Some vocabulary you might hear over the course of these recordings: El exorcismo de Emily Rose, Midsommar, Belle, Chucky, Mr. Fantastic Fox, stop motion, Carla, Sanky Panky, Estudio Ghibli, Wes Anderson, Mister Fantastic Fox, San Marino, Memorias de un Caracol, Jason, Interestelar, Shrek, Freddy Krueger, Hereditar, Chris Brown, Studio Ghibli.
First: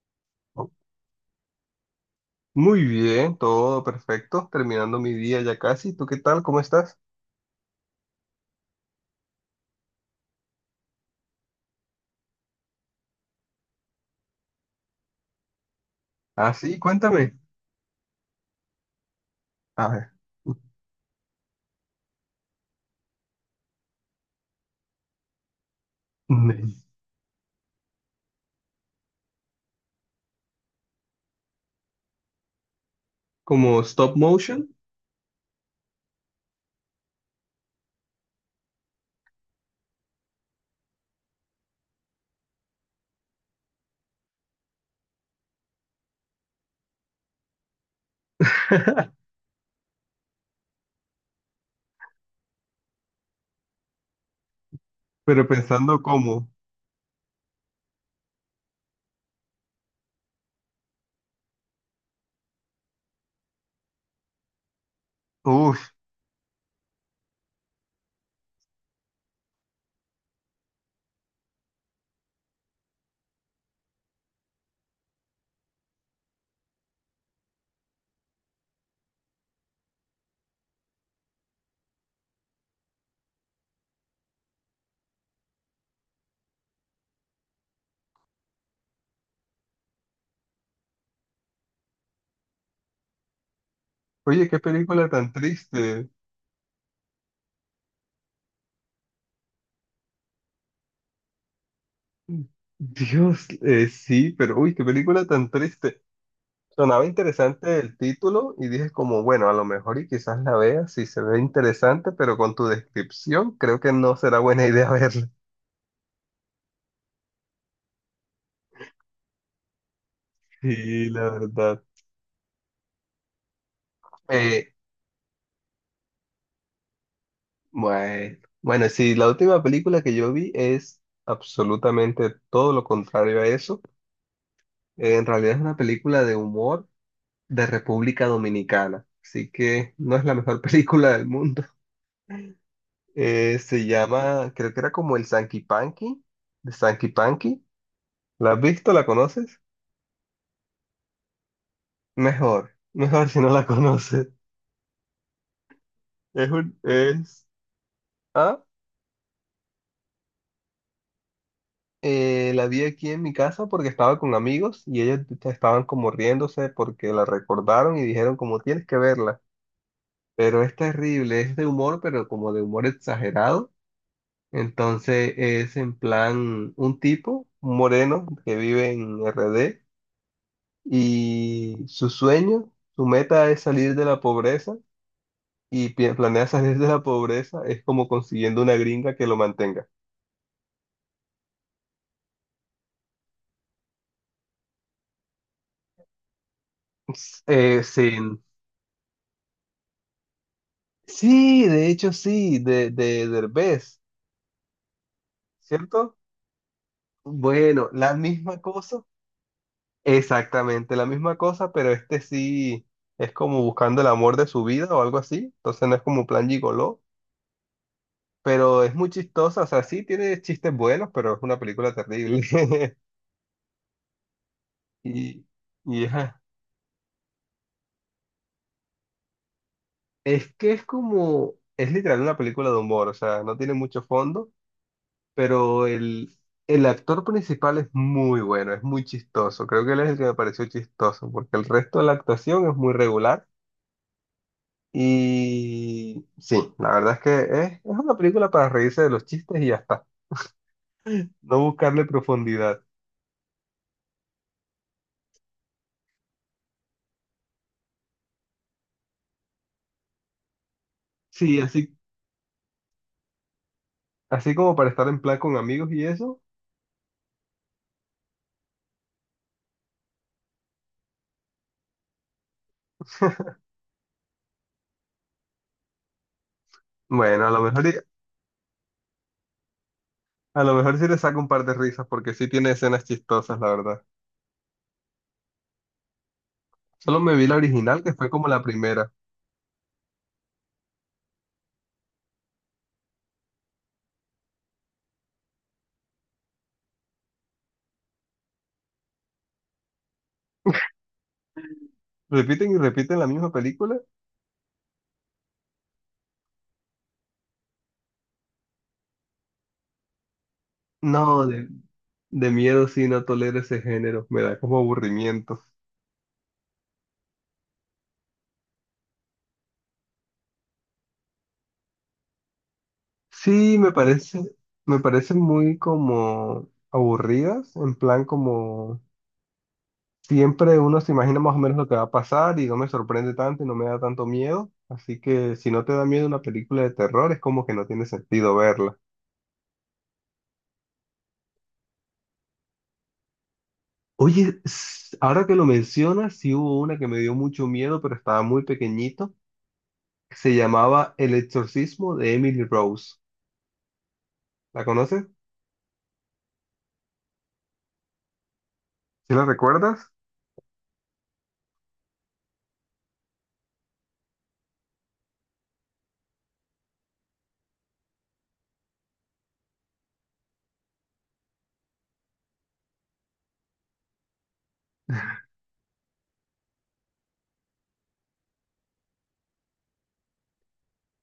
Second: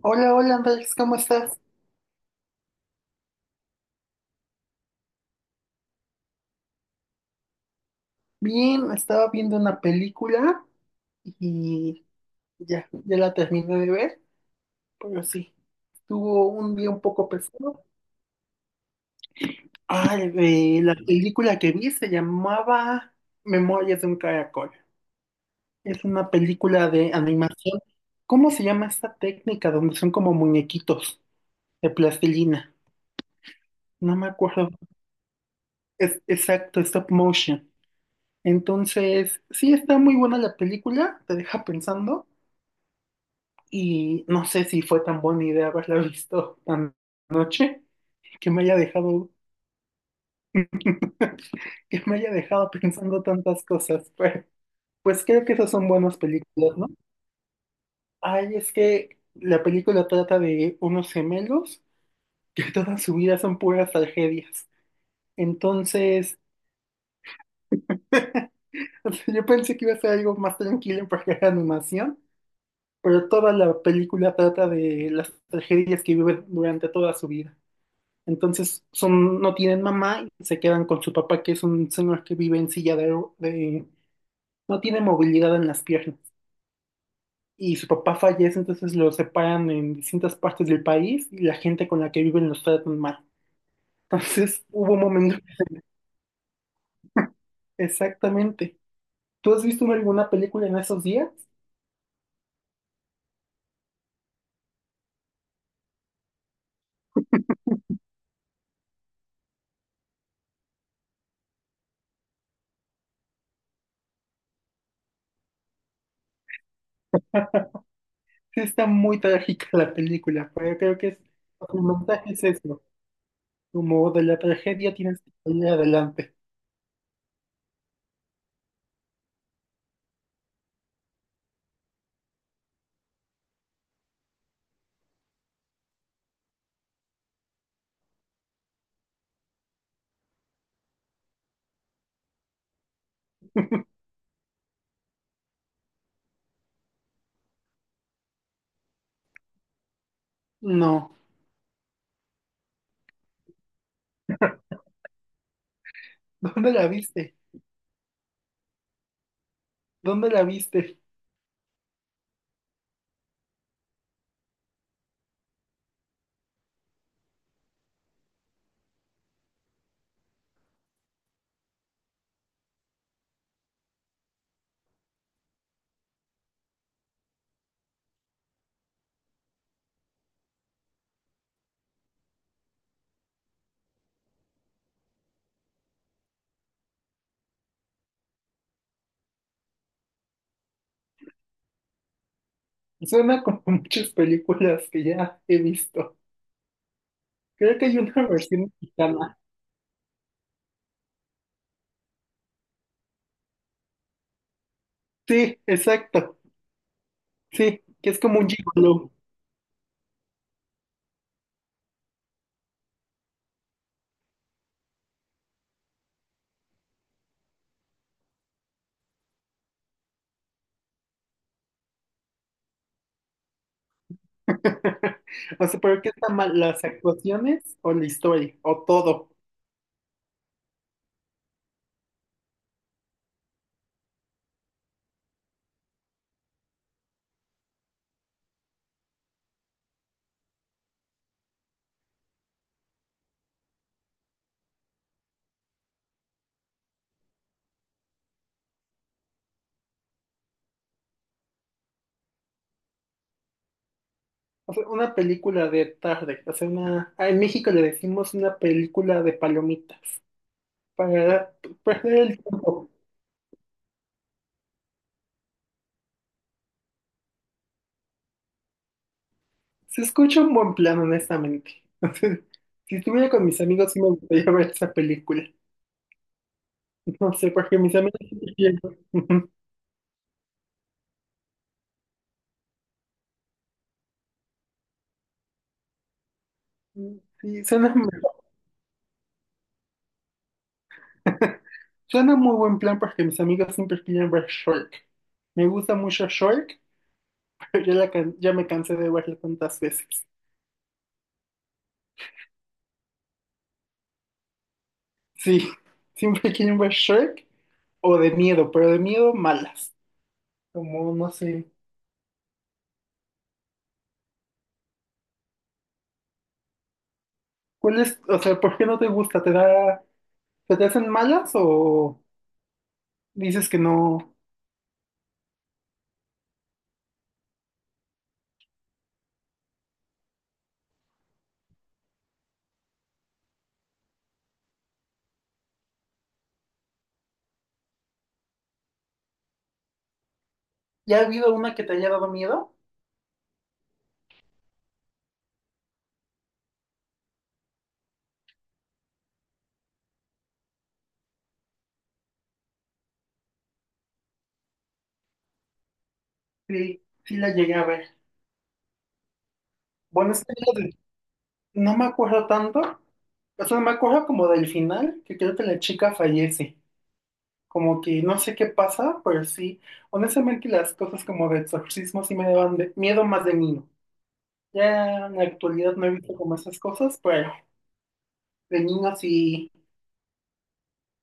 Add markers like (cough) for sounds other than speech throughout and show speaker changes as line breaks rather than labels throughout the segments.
Hola, hola Andrés, ¿cómo estás?
Muy bien, todo perfecto. Terminando mi día ya casi. ¿Tú qué tal? ¿Cómo estás?
Bien, estaba viendo una película y ya la terminé de ver, pero sí, tuvo
Ah,
un
sí,
día un poco
cuéntame.
pesado.
A ver.
La película que vi se llamaba Memorias de un Caracol. Es una película
(laughs)
de animación. ¿Cómo se llama esta técnica donde son como muñequitos de plastilina?
Como stop
No me
motion,
acuerdo. Es exacto, stop motion. Entonces, sí está muy buena la película, te deja pensando. Y no sé si fue tan buena idea haberla visto tan noche que me haya dejado, (laughs) que me haya dejado pensando tantas cosas. Pero, pues creo
pero
que esas son
pensando
buenas
cómo.
películas, ¿no? Ay, es que la película trata de unos gemelos que (laughs) toda su vida son puras tragedias.
Uf,
Entonces, (laughs) o sea, yo pensé que iba a ser algo más tranquilo porque era animación, pero toda la película trata de las tragedias que viven durante toda su vida. Entonces son, no tienen mamá y se quedan con su papá, que es un señor que vive en silla de, no tiene movilidad en las piernas. Y su papá fallece, entonces lo separan en distintas partes del país y la gente con la que viven los tratan mal. (laughs)
oye, qué
Entonces hubo un
película tan
momento.
triste.
Exactamente. ¿Tú has visto alguna película en esos días?
Dios, sí, pero uy, qué película tan triste. Sonaba interesante el título y dije como, bueno, a lo mejor y quizás la vea si se ve interesante, pero con tu descripción creo que no será buena (laughs) idea verla.
Sí, está muy trágica la película, pero creo
Sí,
que es,
la verdad.
el mensaje es eso. Como de la
Eh,
tragedia tienes que salir adelante.
Bueno, bueno, sí, la última película que yo vi es absolutamente todo lo contrario a eso. En realidad es una película de humor de República Dominicana, así que no es la mejor (laughs) película del mundo. Se llama, creo que era como el Sanky Panky, de Sanky Panky. ¿La has visto? ¿La conoces?
No.
Mejor si no la (laughs) conoces.
(laughs)
Es
¿Dónde
un,
la viste?
es, ¿ah?
¿Dónde la viste?
La vi aquí en mi casa porque estaba con amigos y ellos estaban como riéndose porque la recordaron y dijeron como tienes que verla. Pero es terrible, es de humor, pero como de humor exagerado. Entonces es en plan un tipo, un moreno que vive en R. D. y su sueño, su meta es salir de la pobreza y planea salir de la pobreza es como consiguiendo una gringa que lo mantenga.
Suena como (laughs) muchas películas que ya he visto.
(laughs)
Creo
Eh,
que hay una
sin...
versión mexicana.
Sí, de hecho sí, de Derbez.
Sí,
¿Cierto?
exacto. Sí,
Bueno,
que
la
es como un
misma cosa,
gigolo.
exactamente la misma cosa, pero este sí es como buscando el amor de su vida o algo así, entonces no es como plan gigoló, pero es muy chistosa, o sea, sí tiene chistes buenos, pero es una película terrible. (laughs)
(laughs)
Y,
O sea, pero
y
¿qué está
ajá,
mal? ¿Las actuaciones o la historia? ¿O todo?
es que es como, es literal una película de humor, o sea, no tiene mucho fondo, pero el actor principal es muy bueno, es muy chistoso, creo que él es el que me pareció chistoso, porque el resto de la actuación es muy regular. Y sí, la verdad es que es una película para reírse de los chistes y ya está. No buscarle profundidad.
O sea, una película de tarde. O sea, una ah, en México le decimos una película de palomitas. Para
Sí, así,
perder el tiempo.
así como para estar en plan con amigos y eso.
Se escucha un buen plan, honestamente. (laughs) O sea, si estuviera con mis amigos, sí me gustaría ver esa película. (laughs) No
Bueno, a
sé,
lo
porque
mejor, y-
mis amigos (laughs)
a lo mejor sí le saco un par de risas porque sí tiene escenas chistosas, la verdad. Solo me vi la
Sí, suena,
original, que fue como la primera.
(laughs) suena muy buen plan porque mis amigos siempre piden ver Shrek. Me gusta mucho Shrek, (laughs) pero ya, ya me cansé de verla tantas veces.
¿Repiten y repiten la misma película?
Sí, (laughs) siempre quieren ver Shrek o de miedo, pero de miedo malas. Como, no
No,
sé.
de miedo sí no tolero ese género. Me da como aburrimiento.
¿Cuál es, o sea, por qué no te gusta? ¿Te da, se te hacen malas o dices
Sí,
que
me
no?
parece, me parecen muy como aburridas, en plan como siempre uno se imagina más o menos lo que va a pasar y no me sorprende tanto y no me da tanto miedo. Así que si no te da miedo una película de terror, es como que no tiene sentido verla.
¿Ya ha habido una que te haya dado miedo?
Oye, ahora que lo mencionas, sí hubo una que me dio mucho miedo, pero estaba muy pequeñito. Se llamaba El exorcismo de Emily Rose. ¿La conoces?
Sí, sí la llegué a ver.
¿Sí la recuerdas?
Bueno, es que no me acuerdo tanto. O sea, me acuerdo como del final, que creo que la chica fallece. Como que no sé qué pasa, pero sí. Honestamente, las cosas como de exorcismo sí me daban miedo más de niño. Ya en la actualidad no he visto como esas cosas, pero de niño sí,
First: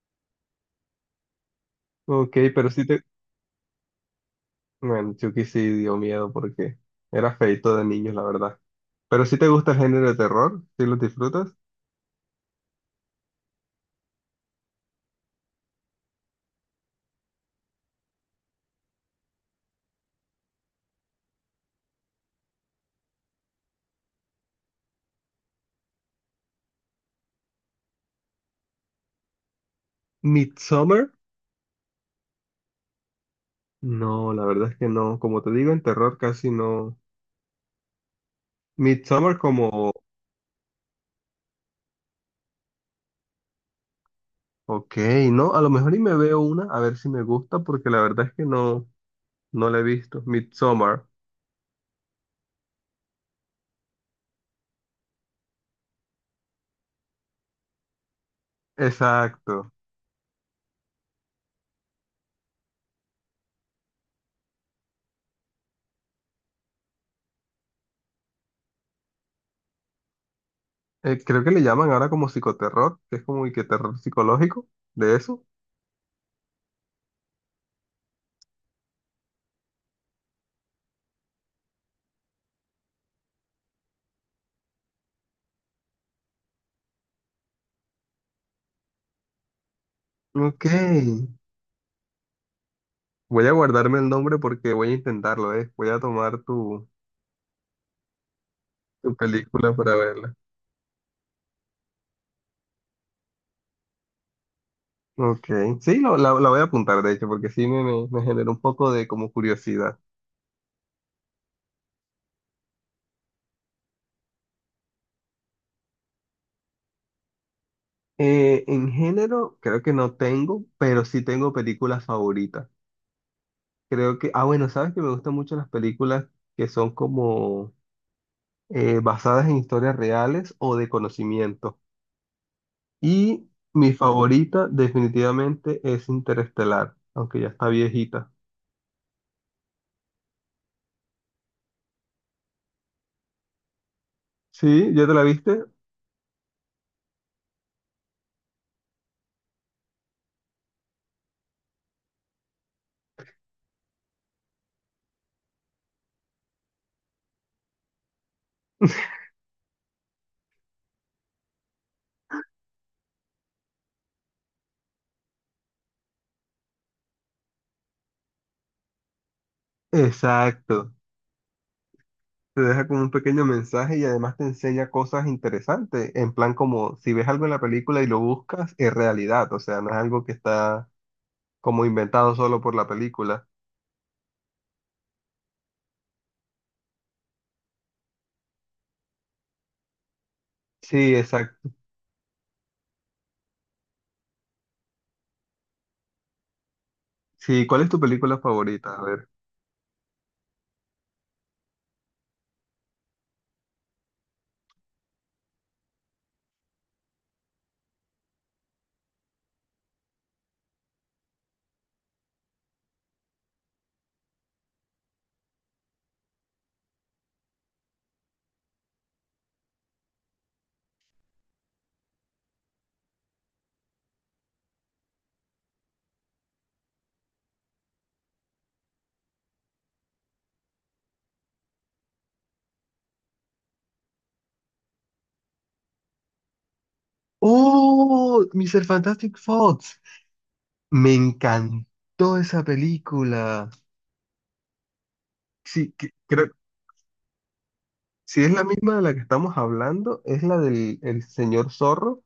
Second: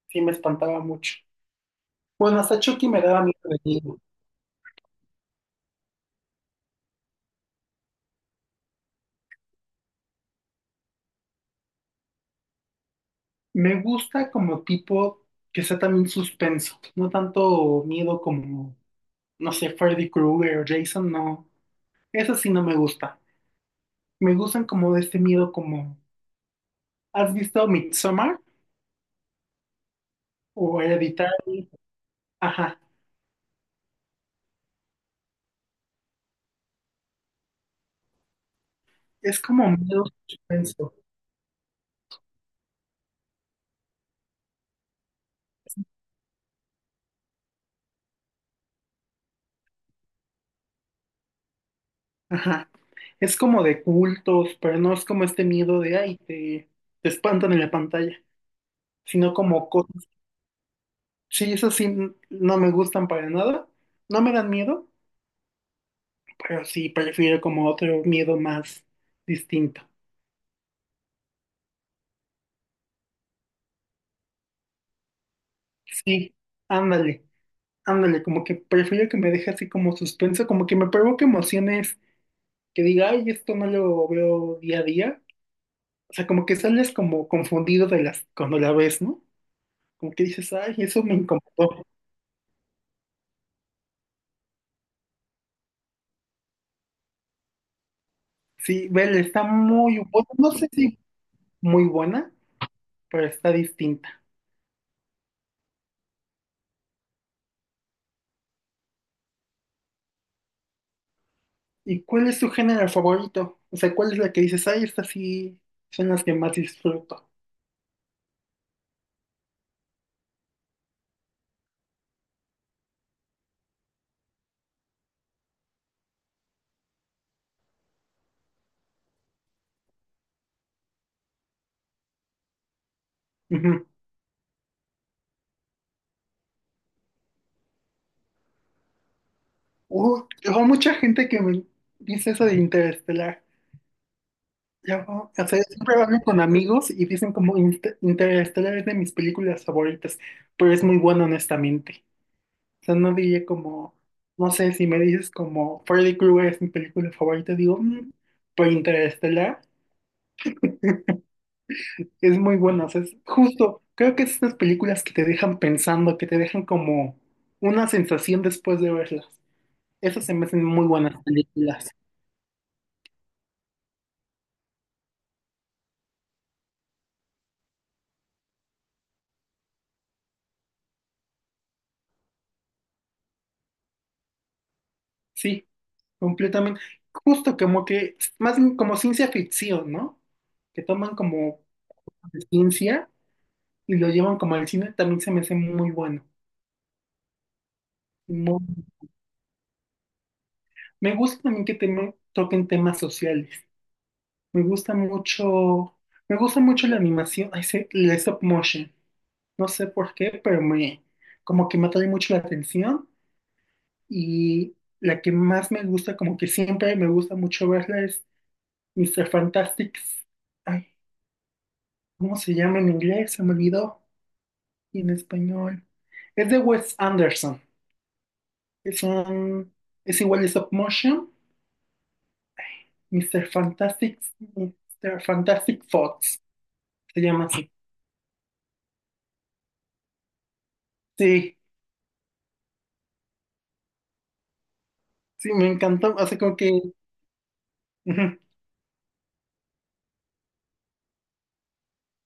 sí me espantaba mucho.
Ok,
Bueno, hasta
pero sí
Chucky
te...
me daba miedo de niño.
Bueno, Chucky sí dio miedo porque era feito de niños, la verdad. Pero sí te gusta el género de terror, sí lo disfrutas.
Me gusta como tipo que sea también suspenso. No tanto miedo como, no sé, Freddy Krueger o Jason, no. Eso sí no me gusta. Me gustan como de este miedo como, ¿has visto Midsommar o
Midsommar.
Hereditar? Ajá,
No, la verdad es que no. Como te digo, en terror casi no. Midsommar
es como
como,
miedo suspenso.
ok, no, a lo mejor y me veo una, a ver si me gusta, porque la verdad es que no, no la he visto. Midsommar,
Ajá, es como de cultos, pero no es como este miedo de, ay, te espantan en la pantalla, sino como
exacto.
cosas. Sí, eso sí, no me gustan para nada, no me dan miedo, pero sí prefiero como otro miedo más distinto.
Creo que le llaman ahora como psicoterror, que es como y que terror psicológico, de eso.
Sí, ándale, ándale, como que prefiero que me deje así como suspenso, como que me provoque emociones que diga, ay, esto no lo veo día a día. O sea, como que sales como confundido de las, cuando la ves, ¿no? Como que dices,
Ok,
ay, eso me incomodó.
voy a guardarme el nombre porque voy a intentarlo, eh. Voy a tomar tu,
Sí,
tu
Belle está
película para
muy buena,
verla.
no sé si muy buena, pero está distinta.
Ok, sí, lo- la voy a apuntar, de hecho, porque sí me, me me generó un poco de como curiosidad.
¿Y cuál es tu género favorito? O sea, ¿cuál es la que dices, ay, estas sí son las que más disfruto?
En género, creo que no tengo, pero sí tengo películas favoritas. Creo que, ah, bueno, sabes que me gustan mucho las películas que son como basadas en historias reales o de conocimiento. Y
Ujú.
mi favorita definitivamente es Interestelar, aunque ya está viejita.
Hay mucha gente que me dice eso de Interestelar.
Sí,
Ya
¿ya te la
va. O sea,
viste?
siempre hablo con amigos y dicen como: "Inter- Interestelar es de mis películas favoritas", pero es muy bueno honestamente. O sea, no diría como, no sé, si me dices como Freddy Krueger es mi película favorita, digo: "Mm", pero Interestelar es muy bueno. O sea, es justo, creo que es estas películas que te dejan pensando, que te dejan como una sensación después de verlas. Esas se me hacen muy
Exacto.
buenas películas.
Te deja como un pequeño mensaje y además te enseña cosas interesantes, en plan como si ves algo en la película y lo buscas, es realidad, o sea, no es algo que está como inventado solo por la película.
Sí, completamente. Justo como que, más bien como ciencia ficción, ¿no? Que
Sí,
toman como
exacto.
de ciencia y lo llevan como al cine, también se me hace muy bueno.
Sí, ¿cuál es tu película
Muy-
favorita? A ver.
Me gusta también que toquen temas sociales. Me gusta mucho, me gusta mucho la animación, ay, sí, la stop motion. No sé por qué, pero me, como que me atrae mucho la atención y la que más me gusta, como que siempre me gusta mucho verla es Mister Fantastic. ¿Cómo se llama en inglés? Se me olvidó. Y en español. Es de Wes Anderson. Es un. Es igual de stop motion. Mister Fantastic. Mister Fantastic Fox. Se llama así.
¡Oh! Mr. Fantastic Fox. Me
Sí,
encantó esa película.
sí, me
Sí, que-
encantó. O sea,
creo,
como que ujú,
si es la misma de la que estamos hablando, es la del el señor zorro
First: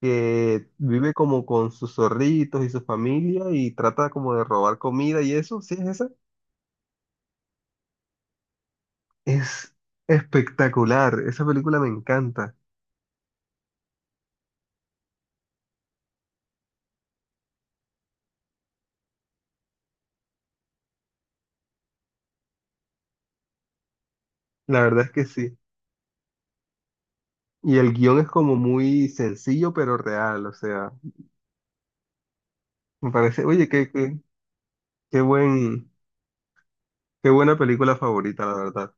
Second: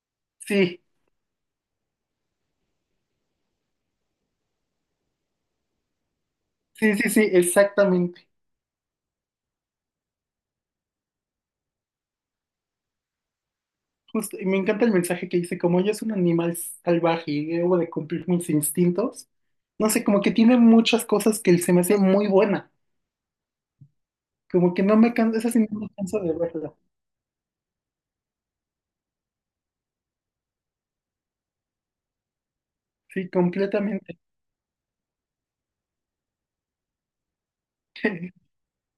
que
sí,
vive como con sus zorritos y su familia y trata como de robar comida y eso. ¿Sí es esa?
sí, exactamente.
Es espectacular. Esa película me encanta.
Justo. Y me encanta el mensaje que dice: como yo soy un animal salvaje y debo de cumplir mis instintos. No sé, como que tiene muchas cosas que se me hace muy buena. Como
La
que no
verdad es
me
que
canso. Esa
sí.
sí no me canso de verla.
Y el guión es como muy sencillo pero real, o sea, me
Sí,
parece, oye, qué,
completamente.
qué, qué buen, qué buena película favorita,
(laughs)
la verdad.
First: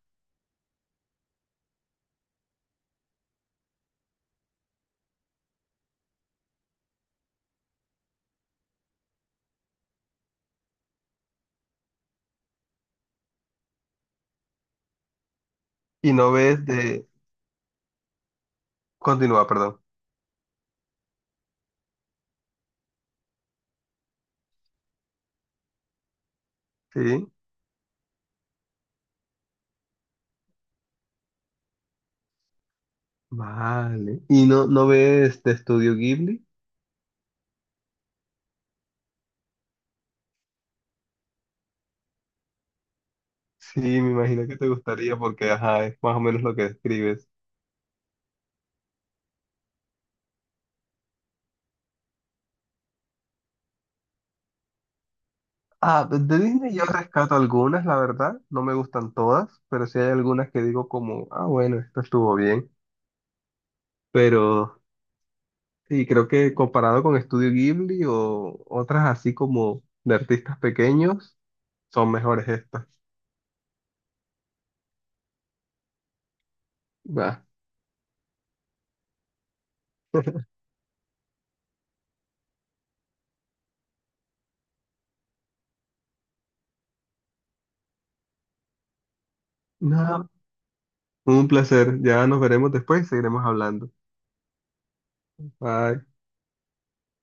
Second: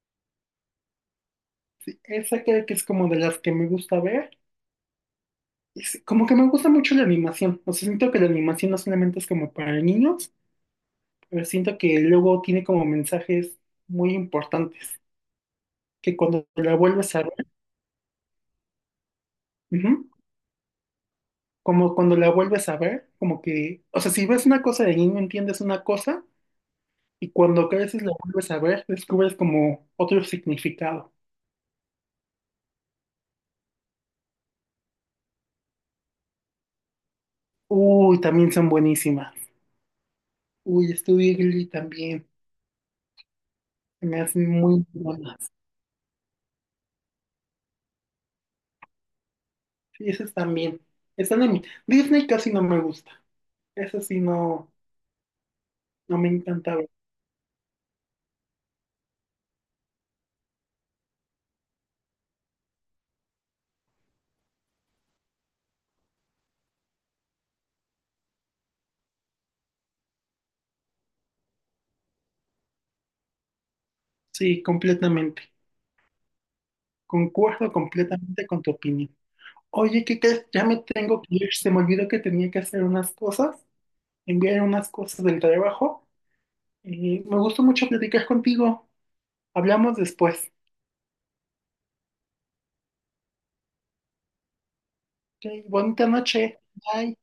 Esa creo que es como de las que me gusta ver. Como que me gusta mucho la animación. O sea, siento que la animación no solamente es como para niños, pero siento que luego tiene como mensajes muy importantes.
Y
Que
no
cuando
ves
la
de...
vuelves a ver,
Continúa, perdón.
ujú, como cuando la vuelves a ver, como que, o sea, si ves una cosa de niño entiendes una cosa y
Sí,
cuando creces la vuelves a ver, descubres como otro significado.
vale. ¿Y no, no ves de Estudio Ghibli?
Uy, también son buenísimas. Uy, Studio Ghibli también.
Sí, me
Se me hace
imagino que te
muy
gustaría
buena.
porque, ajá, es más o menos lo que describes.
Sí, esas también. Están en mi Disney casi no me gusta. Esa sí no,
Ah, de
no me
de Disney
encanta
yo
ver.
rescato algunas, la verdad, no me gustan todas, pero sí hay algunas que digo como, ah, bueno, esto estuvo bien. Pero sí, creo que comparado con Estudio Ghibli o otras así como de artistas pequeños, son mejores estas.
Sí, completamente.
Va.
Concuerdo completamente con tu opinión. Oye, ¿qué crees? Ya me tengo que ir. Se me olvidó que tenía que hacer unas cosas, enviar unas cosas del trabajo. Y me gustó mucho platicar contigo. Hablamos
No.
después.
Un placer. Ya nos veremos después y seguiremos hablando.
Ok,
Bye.
bonita noche. Bye.